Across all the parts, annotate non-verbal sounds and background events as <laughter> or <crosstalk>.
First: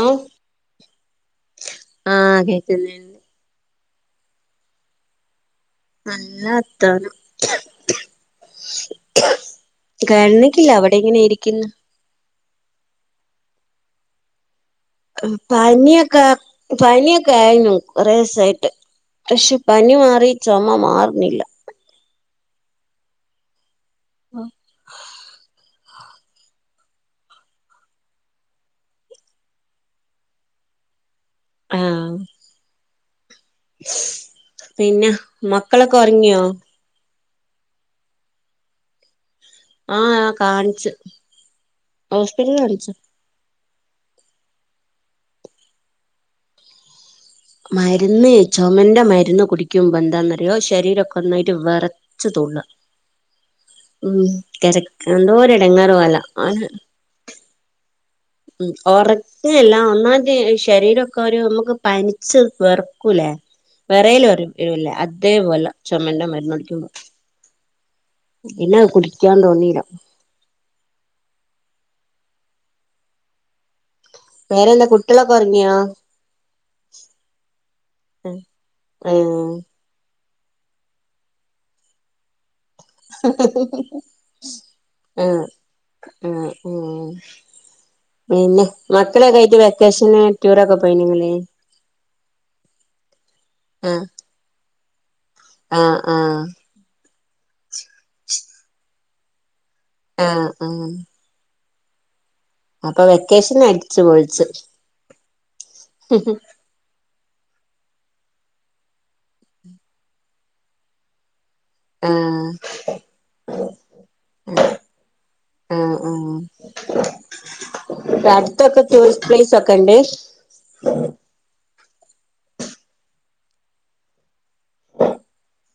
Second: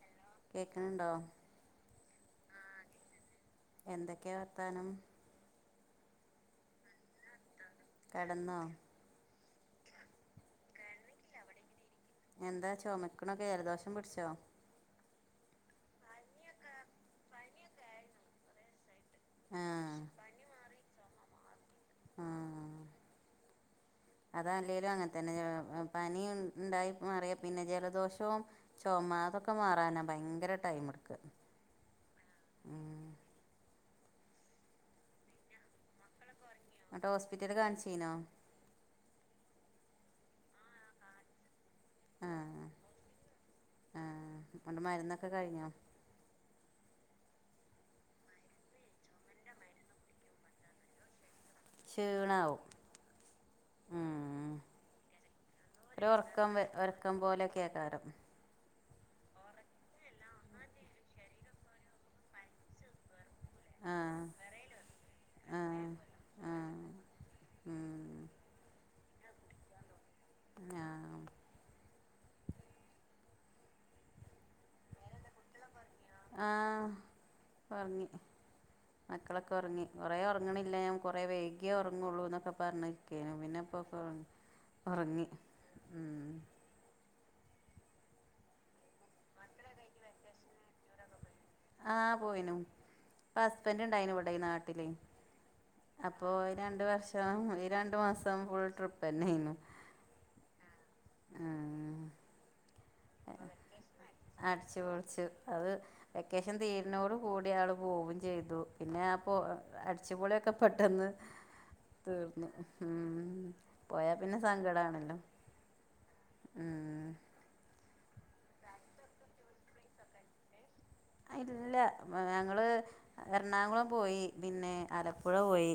ആഹ് കേക്ക്ണ് ണ്ടോ കേക്കുന്നുണ്ട് എന്തൊക്കെ വർത്താനം നല്ല വർത്താനം കിടന്നോ കെടന്ന്ക്കില്ല ഇവടങ്ങനെ ഇരിക്ക്ന്ന് എന്താ ചൊമക്ക്ണൊക്കെ ജലദോഷം പിട്ച്ചോ പനിയൊക്കെ പനിയൊക്കായിനു കൊറെസായിട്ട് പക്ഷെ പനി ആഹ് മാറി ചൊമ മാറ്ണില്ല ആഹ് അതല്ലേലും അങ്ങൻത്തന്നെ ജല <unintelligible> പനി ഉ ഇണ്ടായി മാറിയാ പിന്നെ ജലദോഷവും ചൊമ അതൊക്കെ മാറാനാ ഭയങ്കര ടൈമെട്ക്ക ആഹ് ഉം പിന്നെ മക്കളൊക്കെ ഒർങ്ങിയോ ന്നട്ട് ഹോസ്പിറ്റല് കാൺച്ചീനോ ആഹ് ഞാൻ കാണിച്ച് ഹോസ്പിറ്റൽ ആഹ് കാണിച്ച് ആഹ് ഇങ്ങട്ട് മര്ന്നൊക്കെ കഴിഞ്ഞോ മര്ന്ന് ചൊമന്റെ മര്ന്ന് കുടിക്കുമ്പോ എന്താന്നറിയോ ശരീര ഒന്നായിട്ട് വെറച്ച് ക്ഷീണാവും തുള്ളാ ഉം കെതക്ക് എന്തോ ഒരു എടങ്ങേറ് പോല ആണ് ട്ടം പോലെകേക്കാരം ഉം ഒറക്കല്ലാ ഒന്നാതെ ശരീരൊ ക്കൊരു നമുക്ക് പനിച്ച് വെറക്കൂലേ ആഹ് വെറയല് വെരൂലെ അതേപോലെ ആഹ് ചൊമേന്റെ ആഹ് മരുന്ന്കുടിക്കുമ്പോ ഉം ഇല്ല കുടിക്യാൻ തോന്നീല്ല ആഹ് വേറെന്താ കുട്യളൊക്കെ ഒറങ്ങ്യോ ആഹ് ഒർങ്ങി ആഹ് മക്കളൊക്കെ ആഹ് ഒർങ്ങി കൊറെേ ഒറങ്ങ്ണില്ല ഞാൻ കൊറേ വൈക്യെ ഒറങ്ങൊള്ളൂന്നൊക്കെ പർഞ്ഞ്ക്കേനി പിന്നെപ്പൊ പ്പൊ ഒറങ്ങി ഉം ഉം പിന്നെ മക്കളൊക്കായിട്ട് വെക്കേഷന് ടൂറൊക്കെ പോയ്നിങ്ങലെ ആഹ് പോയീനു ഇപ്പ ആഹ് ഹസ്ബൻറ്ണ്ടായിനു ഇവടെ നാട്ടിലെ ആഹ് അപ്പൊ ആഹ് ഈ രണ്ട് വർഷം ഈ രണ്ടു മാസം ഫുൾ ട്രിപ്പന്നേന്നു ആഹ് ആഹ് ആഹ് അപ്പൊ വെക്കേഷനടിച്ചു പൊൾ അടിച്ചു പൊളിച്ചു അത് വെക്കേഷൻ തീ ന്നോട് കൂടി ആൾ പോവും ചെയ്തു പിന്നെ ആ പോ അടിച്ചുപൊളിക്കെ പെട്ടെന്ന് ആഹ് തീർന്നു ഉം പോയാ പിന്നെ സങ്കടാണല്ലോ ആഹ് ആഹ് ഉം അടുത്തൊക്കെ ടൂറിസ്റ്റ് പ്ലേസൊക്കെണ്ട് ഇല്ല ഞങ്ങള് എറണാകുളം പോയി പിന്നെ ആലപ്പുഴ പോയി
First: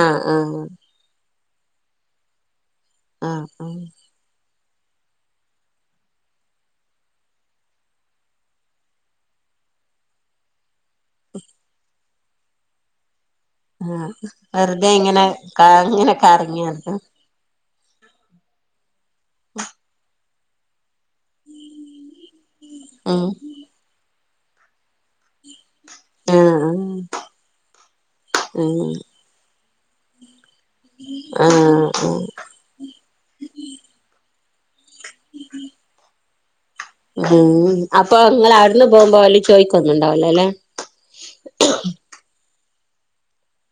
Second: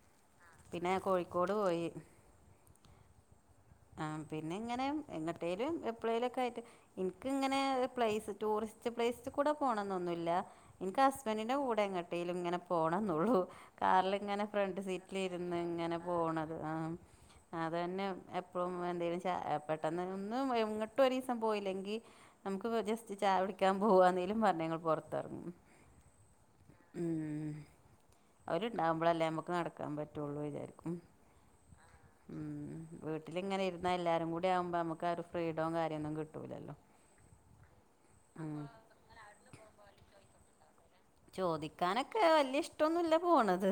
ആഹ് ആഹ് പിന്നെ കോഴിക്കോട് പോയി ആഹ് ആഹ് ആഹ് പിന്നെങ്ങനെ എങ്ങട്ടേലും എപ്പളേലൊക്കായിട്ട് ഇൻക്ക്ങ്ങനെ പ്ലേസ് ടൂറിസ്റ്റ് പ്ലേസ്റ്റ്കൂടെ പോണന്നൊന്നുല്ല എനിക്ക് ഹസ്ബൻറിന്റെ കൂടെ എങ്ങട്ടേലും ഇങ്ങനെ പോണ എന്നള്ളു ആഹ് കാറിലിങ്ങനെ ഫ്രണ്ട് വെറുതെ ഇങ്ങനെ സീറ്റിലിരുന്ന് ക ഇങ്ങനെ പോണത് കറങ്ങി നടക്കും ആ അതന്നെ എപ്പഴും എന്തേലും ചാ പെട്ടെന്ന് ഒന്നും ഇങ്ങട്ടും ഒട്ട ഒരു ദിവസം പോയില്ലെങ്കിൽ എനിക്ക് ഒരു ദിവസം പോയില്ലെങ്കിൽ നമുക്ക് ജസ്റ്റ് ഉം ചാ യ കുടിക്കാൻ പോവാന്നെങ്കലും പറഞ്ഞു ഞങ്ങൾ പുറത്തിറങ്ങും ആഹ് ഉം ഉം അവരുണ്ടാകുമ്പോഴല്ലേ നമുക്ക് നടക്കാൻ പറ്റുള്ളൂ ഇല്ലേ ഉം ആഹ് ആഹ് വീട്ടിലിങ്ങനെ ഇരുന്ന എല്ലാരും കൂടി ആവുമ്പോ നമുക്ക് ക്കാരു ഫ്രീഡവും കാര്യൊന്നും കിട്ടൂല്ലല്ലോ ഉം അപ്പൊ നിങ്ങൾ അവിടുന്ന് പോകുമ്പോ അവർ ചോദിക്കൊന്നുംണ്ടാവല്ലോ അല്ലെ ചോദിക്കാനൊക്കെ വലിയ ഇഷ്ടൊന്നുമല്ല പോണത്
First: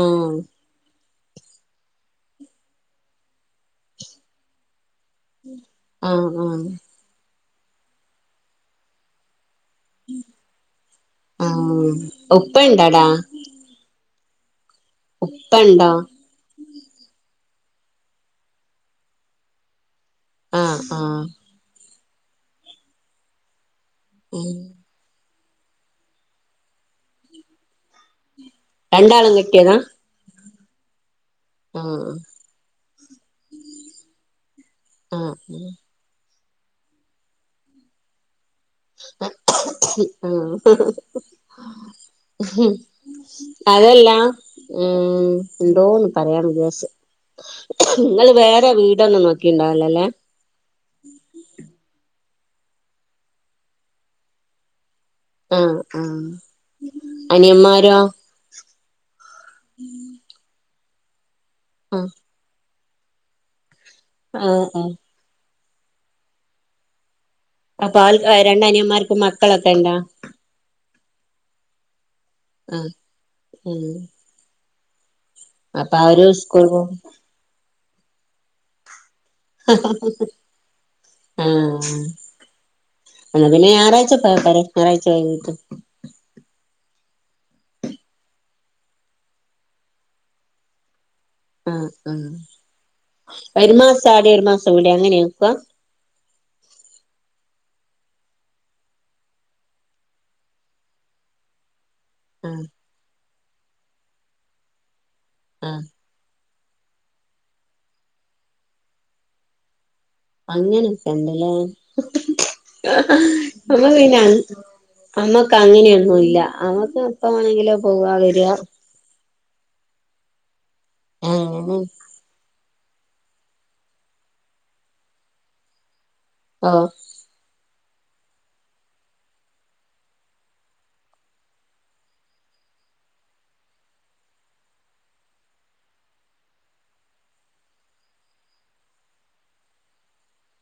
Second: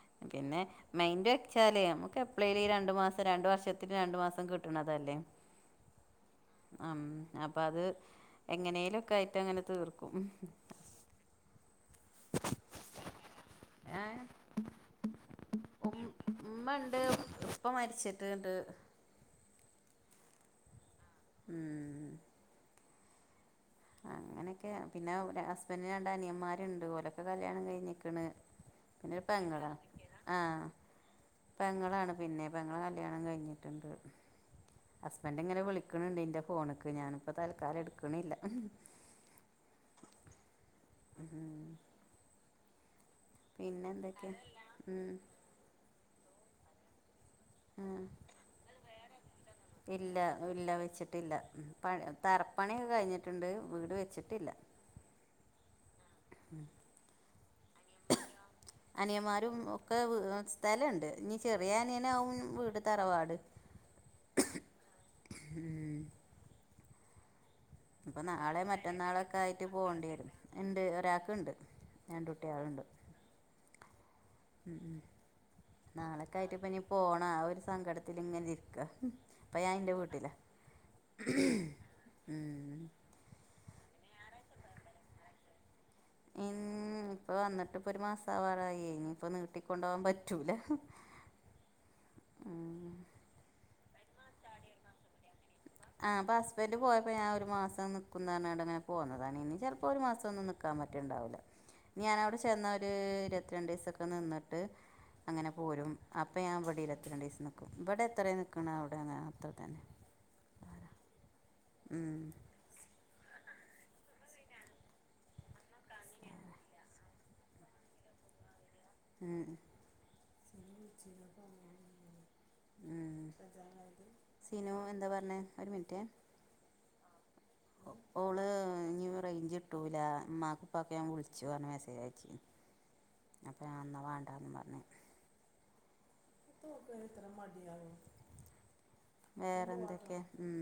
ആഹ് പിന്നെ മൈൻറ് വെച്ചാലേ നമുക്ക് എപളെലുംഈ രണ്ട് മാസം രണ്ട് വർഷത്തി രണ്ട് മാസം കിട്ടണതല്ലേ ആഹ് ആഹ് ഉം അപ്പൊ അത് എങ്ങനെലൊക്കെ ആയിട്ട് അങ്ങനെ തീർക്കും ഉം ഉപ്പ ഇണ്ട്ടാ ഏ ഉപ്പ ഉണ്ടോ ഉമ്മ ഇണ്ട് ഉപ്പ മരിച്ചിട്ട് ഇണ്ട് ആഹ് ആഹ് ഉം ഉം ഉം അങ്ങനെയൊക്കെയാ പിന്നെ ഹസ്ബനന്റിന് രണ്ട് അനിയന്മാരുണ്ട് ഓലൊക്കെ കല്യാണം കഴിഞ്ഞിക്കണ് പിന്നെ ഒരു രണ്ടാളും പെങ്ങള കെട്ടിയതാ ആഹ് ആഹ് പെങ്ങളാണ് പിന്നെ പെങ്ങള കല്യാണം കഴിഞ്ഞിട്ടുണ്ട് ആഹ് ഹസ്ബൻറ് ഇങ്ങനെ വിളിക്കണിണ്ട് എന്റെ ഫോണ്ക്ക് ഞാനിപ്പ തൽക്കാലം എടുക്കണില്ല ഉം ഉം പിന്നെ അതല്ലാ എന്തൊക്കെയാ ഉം ന്തോന്ന് പറയാംന്ന് വിചാരിചെ ആഹ് നിങ്ങള് വേറെ വീടൊന്നും നോക്കിണ്ടാവലോല്ലേ ഇല്ല ഇല്ല വെച്ചിട്ടില്ല തറപ്പണിയൊക്കെ കഴിഞ്ഞിട്ടുണ്ട് വീട് വെച്ചിട്ടില്ല ഉം ഉം അനിയൻ മാരോ അനിയന്മാരും ഒക്കെ സ്ഥലമുണ്ട് ഇനി ചെറിയ ആ അനിയനാവും വീട് തറവാട് ഉം ഉം ഉം ആൾ അപ്പൊ നാളെ രണ്ട് അനിയന്മാർക്ക് മറ്റന്നാള ഒക്കെ ആയിട്ട് മക്കളൊക്കെ ഇണ്ടാ പോകേണ്ടി വരും ഉണ്ട് ഒരാൾക്കുണ്ട് രണ്ട് കുട്ടികൾ ആ ഉണ്ട് ഉം ഉം അപ്പൊ അവര് നാളക്കെ ആയിട്ട് സ്കൂൾ ഇപ്പ ഇനി പോകും പോണം ആ ഒരു സങ്കടത്തി ഇങ്ങനെ ഇരിക്ക ഇപ്പം ഞാൻ എൻ്റെ വീട്ടില എന്നാൽ പിന്ന ഞായറാഴ്ച്ച പോയ പോരെ ഞായറാഴ്ച വൈകിട്ട് ഉം ഇപ്പൊ വന്നിട്ട് ഇപ്പൊ ഒരു മാസം ആവാറായി ഇനി ഇപ്പ നീട്ടി കൊണ്ട പോകാൻ പറ്റൂല ആ ആ ഒരു മാസം ആടെ ഒരു മാസം ഇടെയും അങ്ങനെയ നിൽക്കുക ആ അപ്പൊ ഹസ്ബന്റ് പോയപ്പോ ഞാൻ ഒരു മാസം നില്കുന്നെ പറഞ്ഞു കൊണ്ട് പോന്നതാണ് ഇനി ചിലപ്പോൾ ഒരു മാസമൊന്നും നില്കാൻ പറ്റലുണ്ടാവില്ല ഇനി ഞാൻഅ വിടെ ആ ചെന്ന ഒരു ഇരുപത്തിരണ്ട് ദിവസൊക്കെ നിന്നിട്ട് അങ്ങനെ ആ പോരും അപ്പോം ഞൻ ഇവിടെയും ഇരുപത്തിരണ്ട് ദിവസം നില്കുംഇവിടെ എത്ര നില്കുന്നെ അവിടെയും അത്രതന്നെ അങ്ങനൊക്കെ ഉണ്ട് അല്ലെ ഉം ഞമ്മൾ പിന്നെ ആണ് നമ്മക്ക് അങ്ങനെയൊന്നും ഇല്ലനമ്മക്ക് എപ്പോ വേണമെങ്കിലും പോക വരിക ആ ഉ അങ്ങനെ സീനു എന്താ പറഞ്ഞത് ഒരു മിനിറ്റേ ആ ഓള് ഇ റേഞ്ച് കിട്ടൂല ഇമ്മാക്കിപ്പാക്ക് ഞാൻ വിളിച്ചു പറഞ്ഞ് മെസ്സേജ് അയച്ച അപ്പ ഞാഎന്നാ വേണ്ടാന്നും പറഞ്ഞ് <unintelligible> ഇത്ര മടിയാവ്ന്ന് വേറെന്തൊക്കെയാ ഉം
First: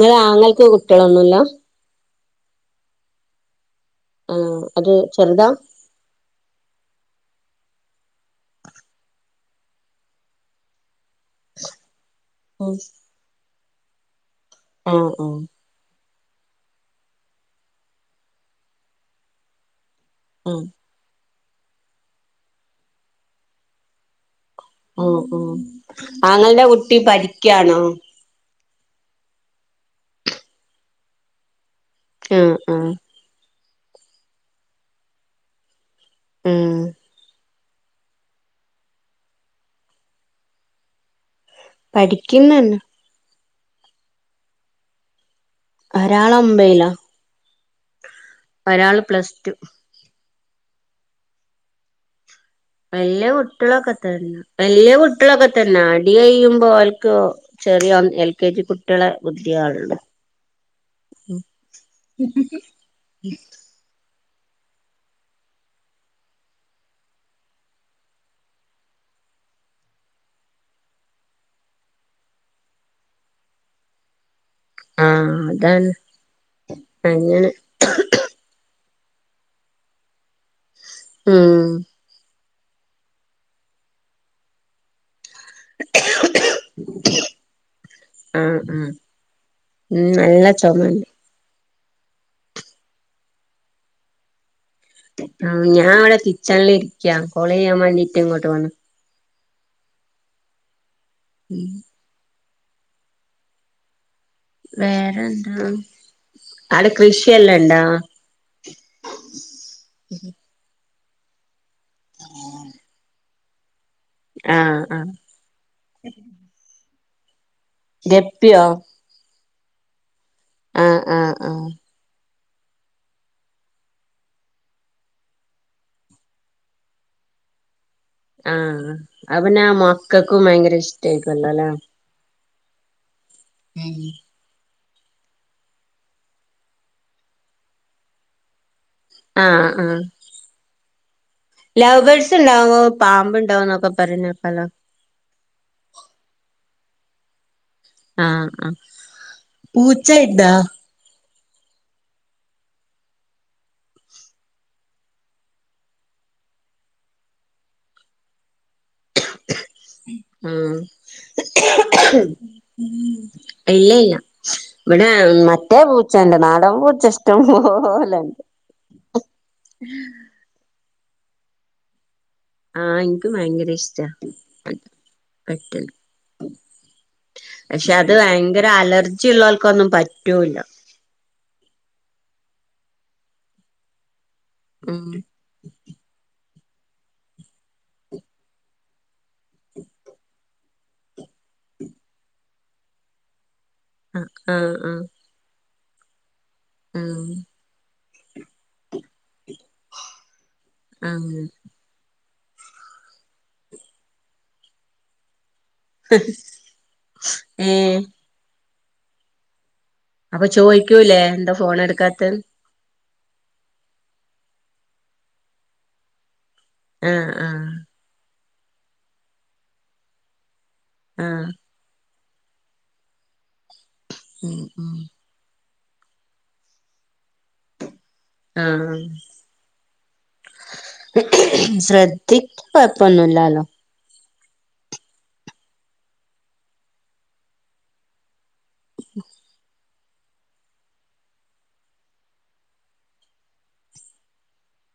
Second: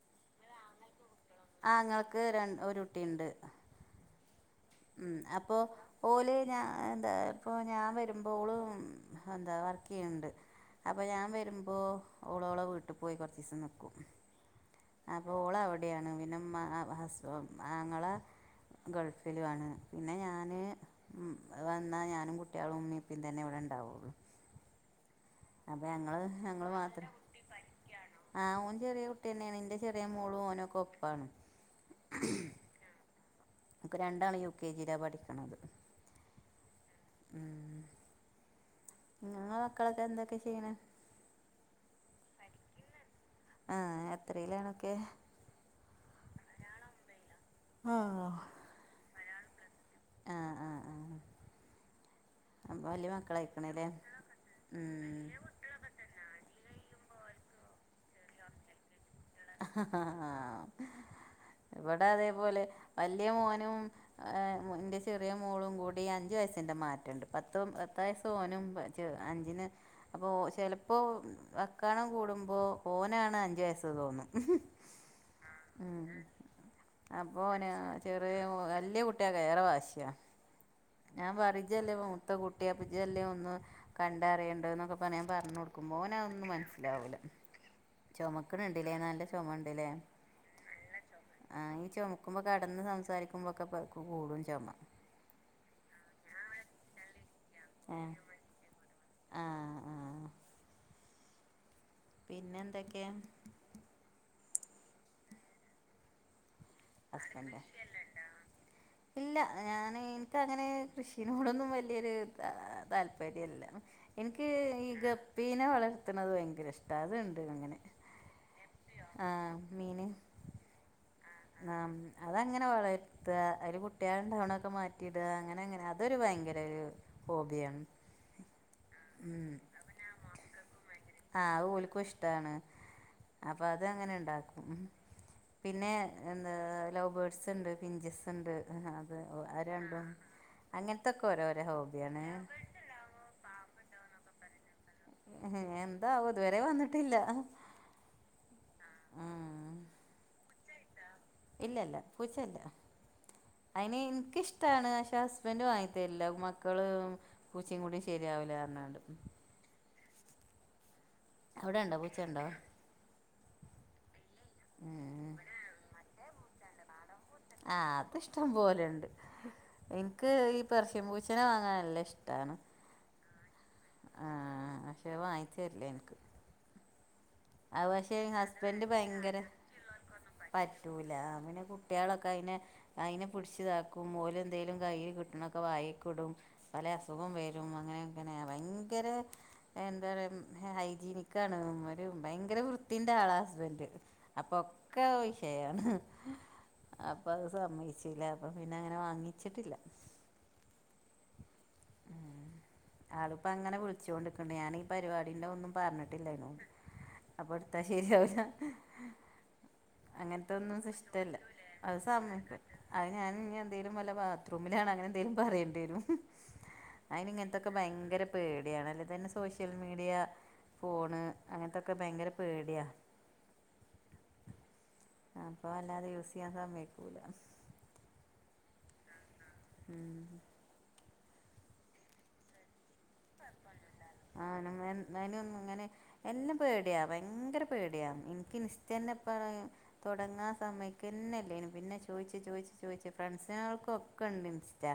ഇങ്ങളാങ്ങൾക്ക് കുട്ട്യയളൊന്നുല്ല ആങ്ങൾക്ക് രൻ ഒരുകുട്ടിയിണ്ട് ഹ് ആ അത് ഉം ചെറുതാ അപ്പൊ ഓല് ഞാ എന്താ ഇപ്പൊ ഞാൻ വരുമ്പോളും ഉം ഹ് എന്താ വർക്കെയ്ണണ്ട് അപ്പൊ ഞാൻ വരുമ്പോ ഓളോള വീട്ടിപോയി കൊറച്ചീസം നിക്കും ആ ആ അപ്പോ ഓളവിടെയാണ് പിന്ന മഅ ഹസു ആങ്ങള ഗൾഫിലു ആണ് പിന്നെ ആ ഞാന് ഉം വന്നാ ഞാനും കുട്ടിയളുമ്മയുപ്പയും തന്നെ ഇവിടെണ്ടാവുള്ളു ഉം ഉം ആങ്ങൾന്റെ ഞങ്ങൾ കുട്ടി മാത്രം പഠിക്കാണോ ആ ഓൻ ചെറിയ കുട്ടിയന്നെയാണെന്റെ ചെറിയ മോളു ഓനൊക്കെ ഒപ്പാണ് അഹ് ആഹ് അൻക്ക് രണ്ടാളും യു കെ ജിയില പഠിക്കണത് ഉം ആഹ് നിങ്ങളെ മക്കളൊക്കെ എന്തൊക്കെ ചെയ്യണെ പഠിക്ക്ന്നയാണ് ആ എത്രയിലാണൊക്കെ ഹ് ഒരാളൊമ്പയ്ല ആഹ ഒരാള് പ്ലസ് ടു ആഹ് ആഹ് ആഹ് അപ്പൊ വല്യ മക്കളായിക്കണല്ലേ കുട്ടിയളൊക്കെ തന്ന വല്യ ഉം കുട്ടിയളൊക്കെ ത പിന്ന അടി അയ്യുമ്പോ ഓൽക്ക് ചെറിയ ഒ എൽ കെ ജി കുട്ടിയളെ അഹ ഹ ഹാ ഇവിടെ അതേപോലെ വല്യ മോനും എ മെ ഇന്റെ ചെറിയ മോളും കൂടി അഞ്ചു വയസിന്റെ മാറ്റണ്ട് പത്തും പത്ത് വയസ്സ് ഓനും ച് അഞ്ചിന് അപ്പോ ചെലപ്പോ വക്കാണം കൂടുമ്പോ ഓനാണഞ്ച് വയസ് ന്ന്തോന്നും ആഹ് അതാണ് ഉഹ് ആ അങ്ങനെ അപ്പോന് അ ചെറിയ വല്യ കുട്ടിയാ ഏറെ വാശിയാ ഞാൻ പറയും ഉം ഇജ്ജല്ലേ മൂത്ത കുട്ടി അപ്പേ ഇജ്ജല്ലേ ഒന്ന് ഹ് കണ്ടറിയണ്ടേന്നൊക്കെ പ അപ്പ ഞാൻ പറഞ്ഞാടുക്കും ഓനഒന്നും മനസ്സ്ലാവൂല ആഹ് ചൊമക്ക്ണ് ആഹ് ണ്ടില്ലേ നല്ല ചൊമ ഇണ്ടില്ലേ ഉം നല്ല ചൊമണ്ട് ചൊമ ആ ഈ ചൊമക്കുമ്പോ കെടന്ന് സംസാരിക്കുമ്പോക്കെ പ കൂടുംചൊമ ആ ഞാൻ ഇവിടെ കിച്ചണിലിരിക്ക കോളെയ്യാൻ വേണ്ടിട്ട് ഇങ്ങോട്ട് വന്നേ ആഹ ആഹ ഉം പിന്നന്തൊക്കെയാ വേറെന്താ അവിടെ ഹസ്ബൻഡ് കൃഷിയെല്ലാം കൃഷി ഇണ്ടാ വതും ഇണ്ടോ ഇല്ല ഞാനെനിക്കങ്ങനേ കൃഷിനോടൊന്നും വല്ല ല്ലരു താ താല്പര്യല്ല ഉം എനിക്ക് ആഹ് ഈ ആഹ് ഗ പ്പീനെ വളർത്തണത് ഭയങ്കര ഇഷ്ട അത്ണ്ട് അങ്ങനെ ഗപ്പിയോ ഗപ്പിയോ ആ മീന് ആഹ ആഹ ആാം അതങ്ങനെ വളർത്ത അയില് കുട്ട്യാളണ്ടാവണൊക്കെ മാറ്റിട അങ്ങനെ അങ്ങനെ അതൊരു ഭയങ്കര ഒരു ഓബിയണ് ആഹ അയ്പിന്ന മക്കക്കും ഭയങ്കര ഇഷ്ടേരിക്കും അല്ലല്ലേ ക്കും ഇഷ്ടാണ് അപ്പൊ അത് അങ്ങനെ ഇണ്ടാക്കും പിന്നെ എന്താ ലവ് ബേർഡ്സ് ഇണ്ട് പിഞ്ചിസ് ഇണ്ട് അത് ആഹ് രണ്ടും അങ്ങനത്തൊക്കെ ഒരോ ലവ് ബേർഡ്സ് ഇണ്ടാവുമ്പോ പാമ്പ് ഇണ്ടാവോന്നൊക്കെ പറഞ്ഞ്ക്കേക്കാലോ ഉം എന്താവുവേ ഇതുവരെ വന്നിട്ടില്ലാ ആഹ് ആഹ് പൂച്ചാ ഇണ്ടാ ഇല്ല ഇല്ല പൂച്ചയില്ലാ അയിന് ഇനിക്കിഷ്ടമാണ് പശെ ഹസ്ബൻഡ് വാങ്ങിതേരില്ലാ മക്കള് പൂച്ചിമ് കൂടിയും ശെരിയാവില്ലാന്നാണ്ട് ഉം അവിടെ ഉണ്ടോ പൂച്ചയുണ്ടോ ഇല്ല ഇല്ല ഇവടെ ഉം മറ്റേ പൂച്ചാ ഇണ്ട് നാടൻ പൂച്ചാ ഇഷ്ടം പോലെണ്ട്‌ ലണ്ട് എക്ക് ഈ പെർസ്യം പൂച്ചനെ വാങ്ങാനാ നല്ലാ ഇഷ്ടാണ് ആഹ് എനിക്ക് ബയങ്കര ഇഷ്ട പെ പക്ഷെ വാങ്ങിച്ചു പെറ്റ് അഹ് പശെ ഭയങ്കര ഹസ്ബൻഡ് അലർജി ബയങ്കര ഉള്ളോൽക്കൊന്നും പറ്റൂല പറ്റ റ്റൂല്ലാ അങ്ങനെ കുട്ടികളൊക്കെ അയ്നെ അയ്നെ പിടിച്ച് ഇത ക്കും ഓല് എന്തെലും കയ്യില് ഉം കിട്ടണൊക്കെ വായിക്ക് ഇടും പലാ അസുഖം വെരും അങ്ങനെ അങ്ങനെ ബയങ്കര എന്താ പറയാ ഉം ഹൈജീനിക്കാണ് ഇവമ്മാര് ബയങ്കര വൃത്തിന്റെ ആളാ ഹസ്ബൻഡ് ആഹ് അപ്പൊ ആഹ് ആഹ് ഒക്കെ സ് യെയാ അപ്പൊ ആഹ് അത് സമ്മോച്ചില്ലാ അപ്പേ പിന്നെ അങ്ങനെ വാങ്ങിച്ചിട്ടില്ലാ ആഹ് ഉം ആളിപ്പേ അങ്ങനെ വിളിച്ചോണ്ട് ഇക്കണ്ട് ഞാന് ഈ പരിപാടിന്റെ ഒന്നും പറഞ്ഞിട്ടില്ല ആയിനോട് അപ്പെ ഇടുത്താല് ഏഹ് ശരിയാവൂല അപ്പൊ അങ്ങനത്തെ ഒന്നും ചോയിക്കൂലേ ഇഷ്ടല്ലാ എന്താ ഫോൺ അത് എടുക്കാത്തെ സമയ അഹ് ഞാന് ഈ എന്തേലും വല്ലാ ബാത്റൂമിലാണ് അങ്ങനെ എന്തേലും പറയേണ്ടിവരും ആഹ് അയിന് ആഹ് ഇങ്ങൻത്തൊക്കെ ബയങ്കര പേടിയാണ് അല്ലെ തന്നെ സോഷ്യൽ മീഡിയ ഫോണ് ആഹ് അങ്ങൻത്തൊക്കെ ബയങ്കര പേടിയാ ഉം ഉം അപ്പൊ അല്ലാതെ യൂസ് ചെയ്യാൻ സമ്മേയ്ക്കൂല്ലാ ആഹ് ഉം ശ്രദ്ധി കൊഴ്പ്പൊന്നു ഇല്ലാല്ലോ ആഹ് <unintelligible> ഇങ്ങനെ എല്ലാം പേടിയാ ബയങ്കര പേടിയാ എനിക്ക് <unintelligible> <unintelligible> ഇപ്പള് തൊടങ്ങാൻ സമ്മയ്ക്കന്നെല്ലേനു പിന്നെ ചോയ്ച്ച് ചോയ്ച്ച് ചോയ്ച്ച് ഫ്രണ്ട്സാൾക്ക് ഒക്കെ ഇണ്ട് ഇൻസ്റ്റാ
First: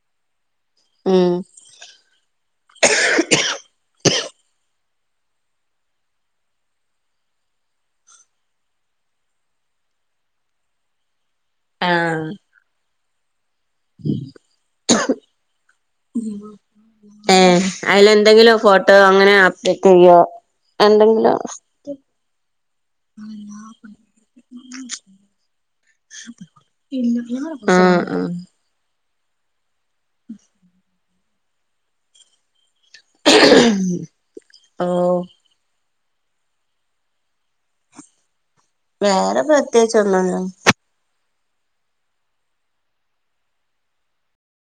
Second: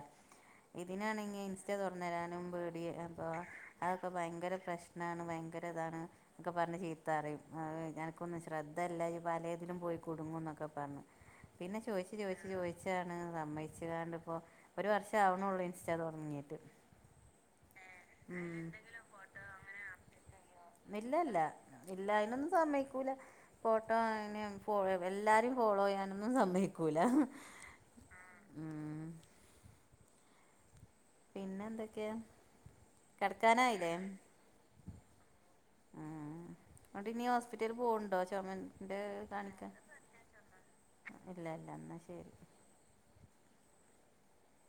ഉം ഇതിനാണെങ്കി ഇൻസ്റ്റ തൊർന്നരാനും പേടിയാ അപ്പൊ അതൊക്കെ ബയങ്കര പ്രശ്നാണ് ബയങ്കര ഇതാണ് ഒക്കെ പർഞ്ഞ് ചീത്താറയും <unintelligible> അനക്ക് ഒന്നും ശ്രദ്ധല്ലാ ഇജ് പലേത്ലും പോയി കുടുങ്ങും ന്നൊക്കെ പർഞ്ഞ് പിന്നെ ചോയിച്ചു ആഹ് ചോയിച്ചു ചോയിച്ചാണ് സമ്മേ <unintelligible> ഇപ്പോ ഒര് വർഷം ആ വ്ണേ ഒള്ളൂ ഇൻസ്റ്റ തൊടങ്ങിയിട്ട് ഏഹ് അയ്ല് എന്തെങ്കിലും ഫോട്ടോ അങ്ങനെ അപ്ഡേറ്റയ്യോ ഇല്ല ഇല്ല എന്തെങ്കിലും ഇല്ല അയ്നൊന്നും സമ്മേ ക്കുല്ലാ ഫോട്ടോ <unintelligible> എല്ലാരും ഫോളോ ചെയ്യാനൊന്നും സമ്മേയിക്കൂല്ലാ ആഹ് ആഹ് ആഹ് പിന്നെ എന്തക്ക്യയാ കെടക്കാനായില്ലേ ഓഹ് ആഹ് അങ്ട്ട് ഇനി ഹോസ്പിറ്റലി പോൺണ്ടോ ചൊ വേറെ പ്രത്യേകിച്ച് ഒന്നും ഇല്ലാ ഇല്ല ഇല്ല എന്നാ ശരി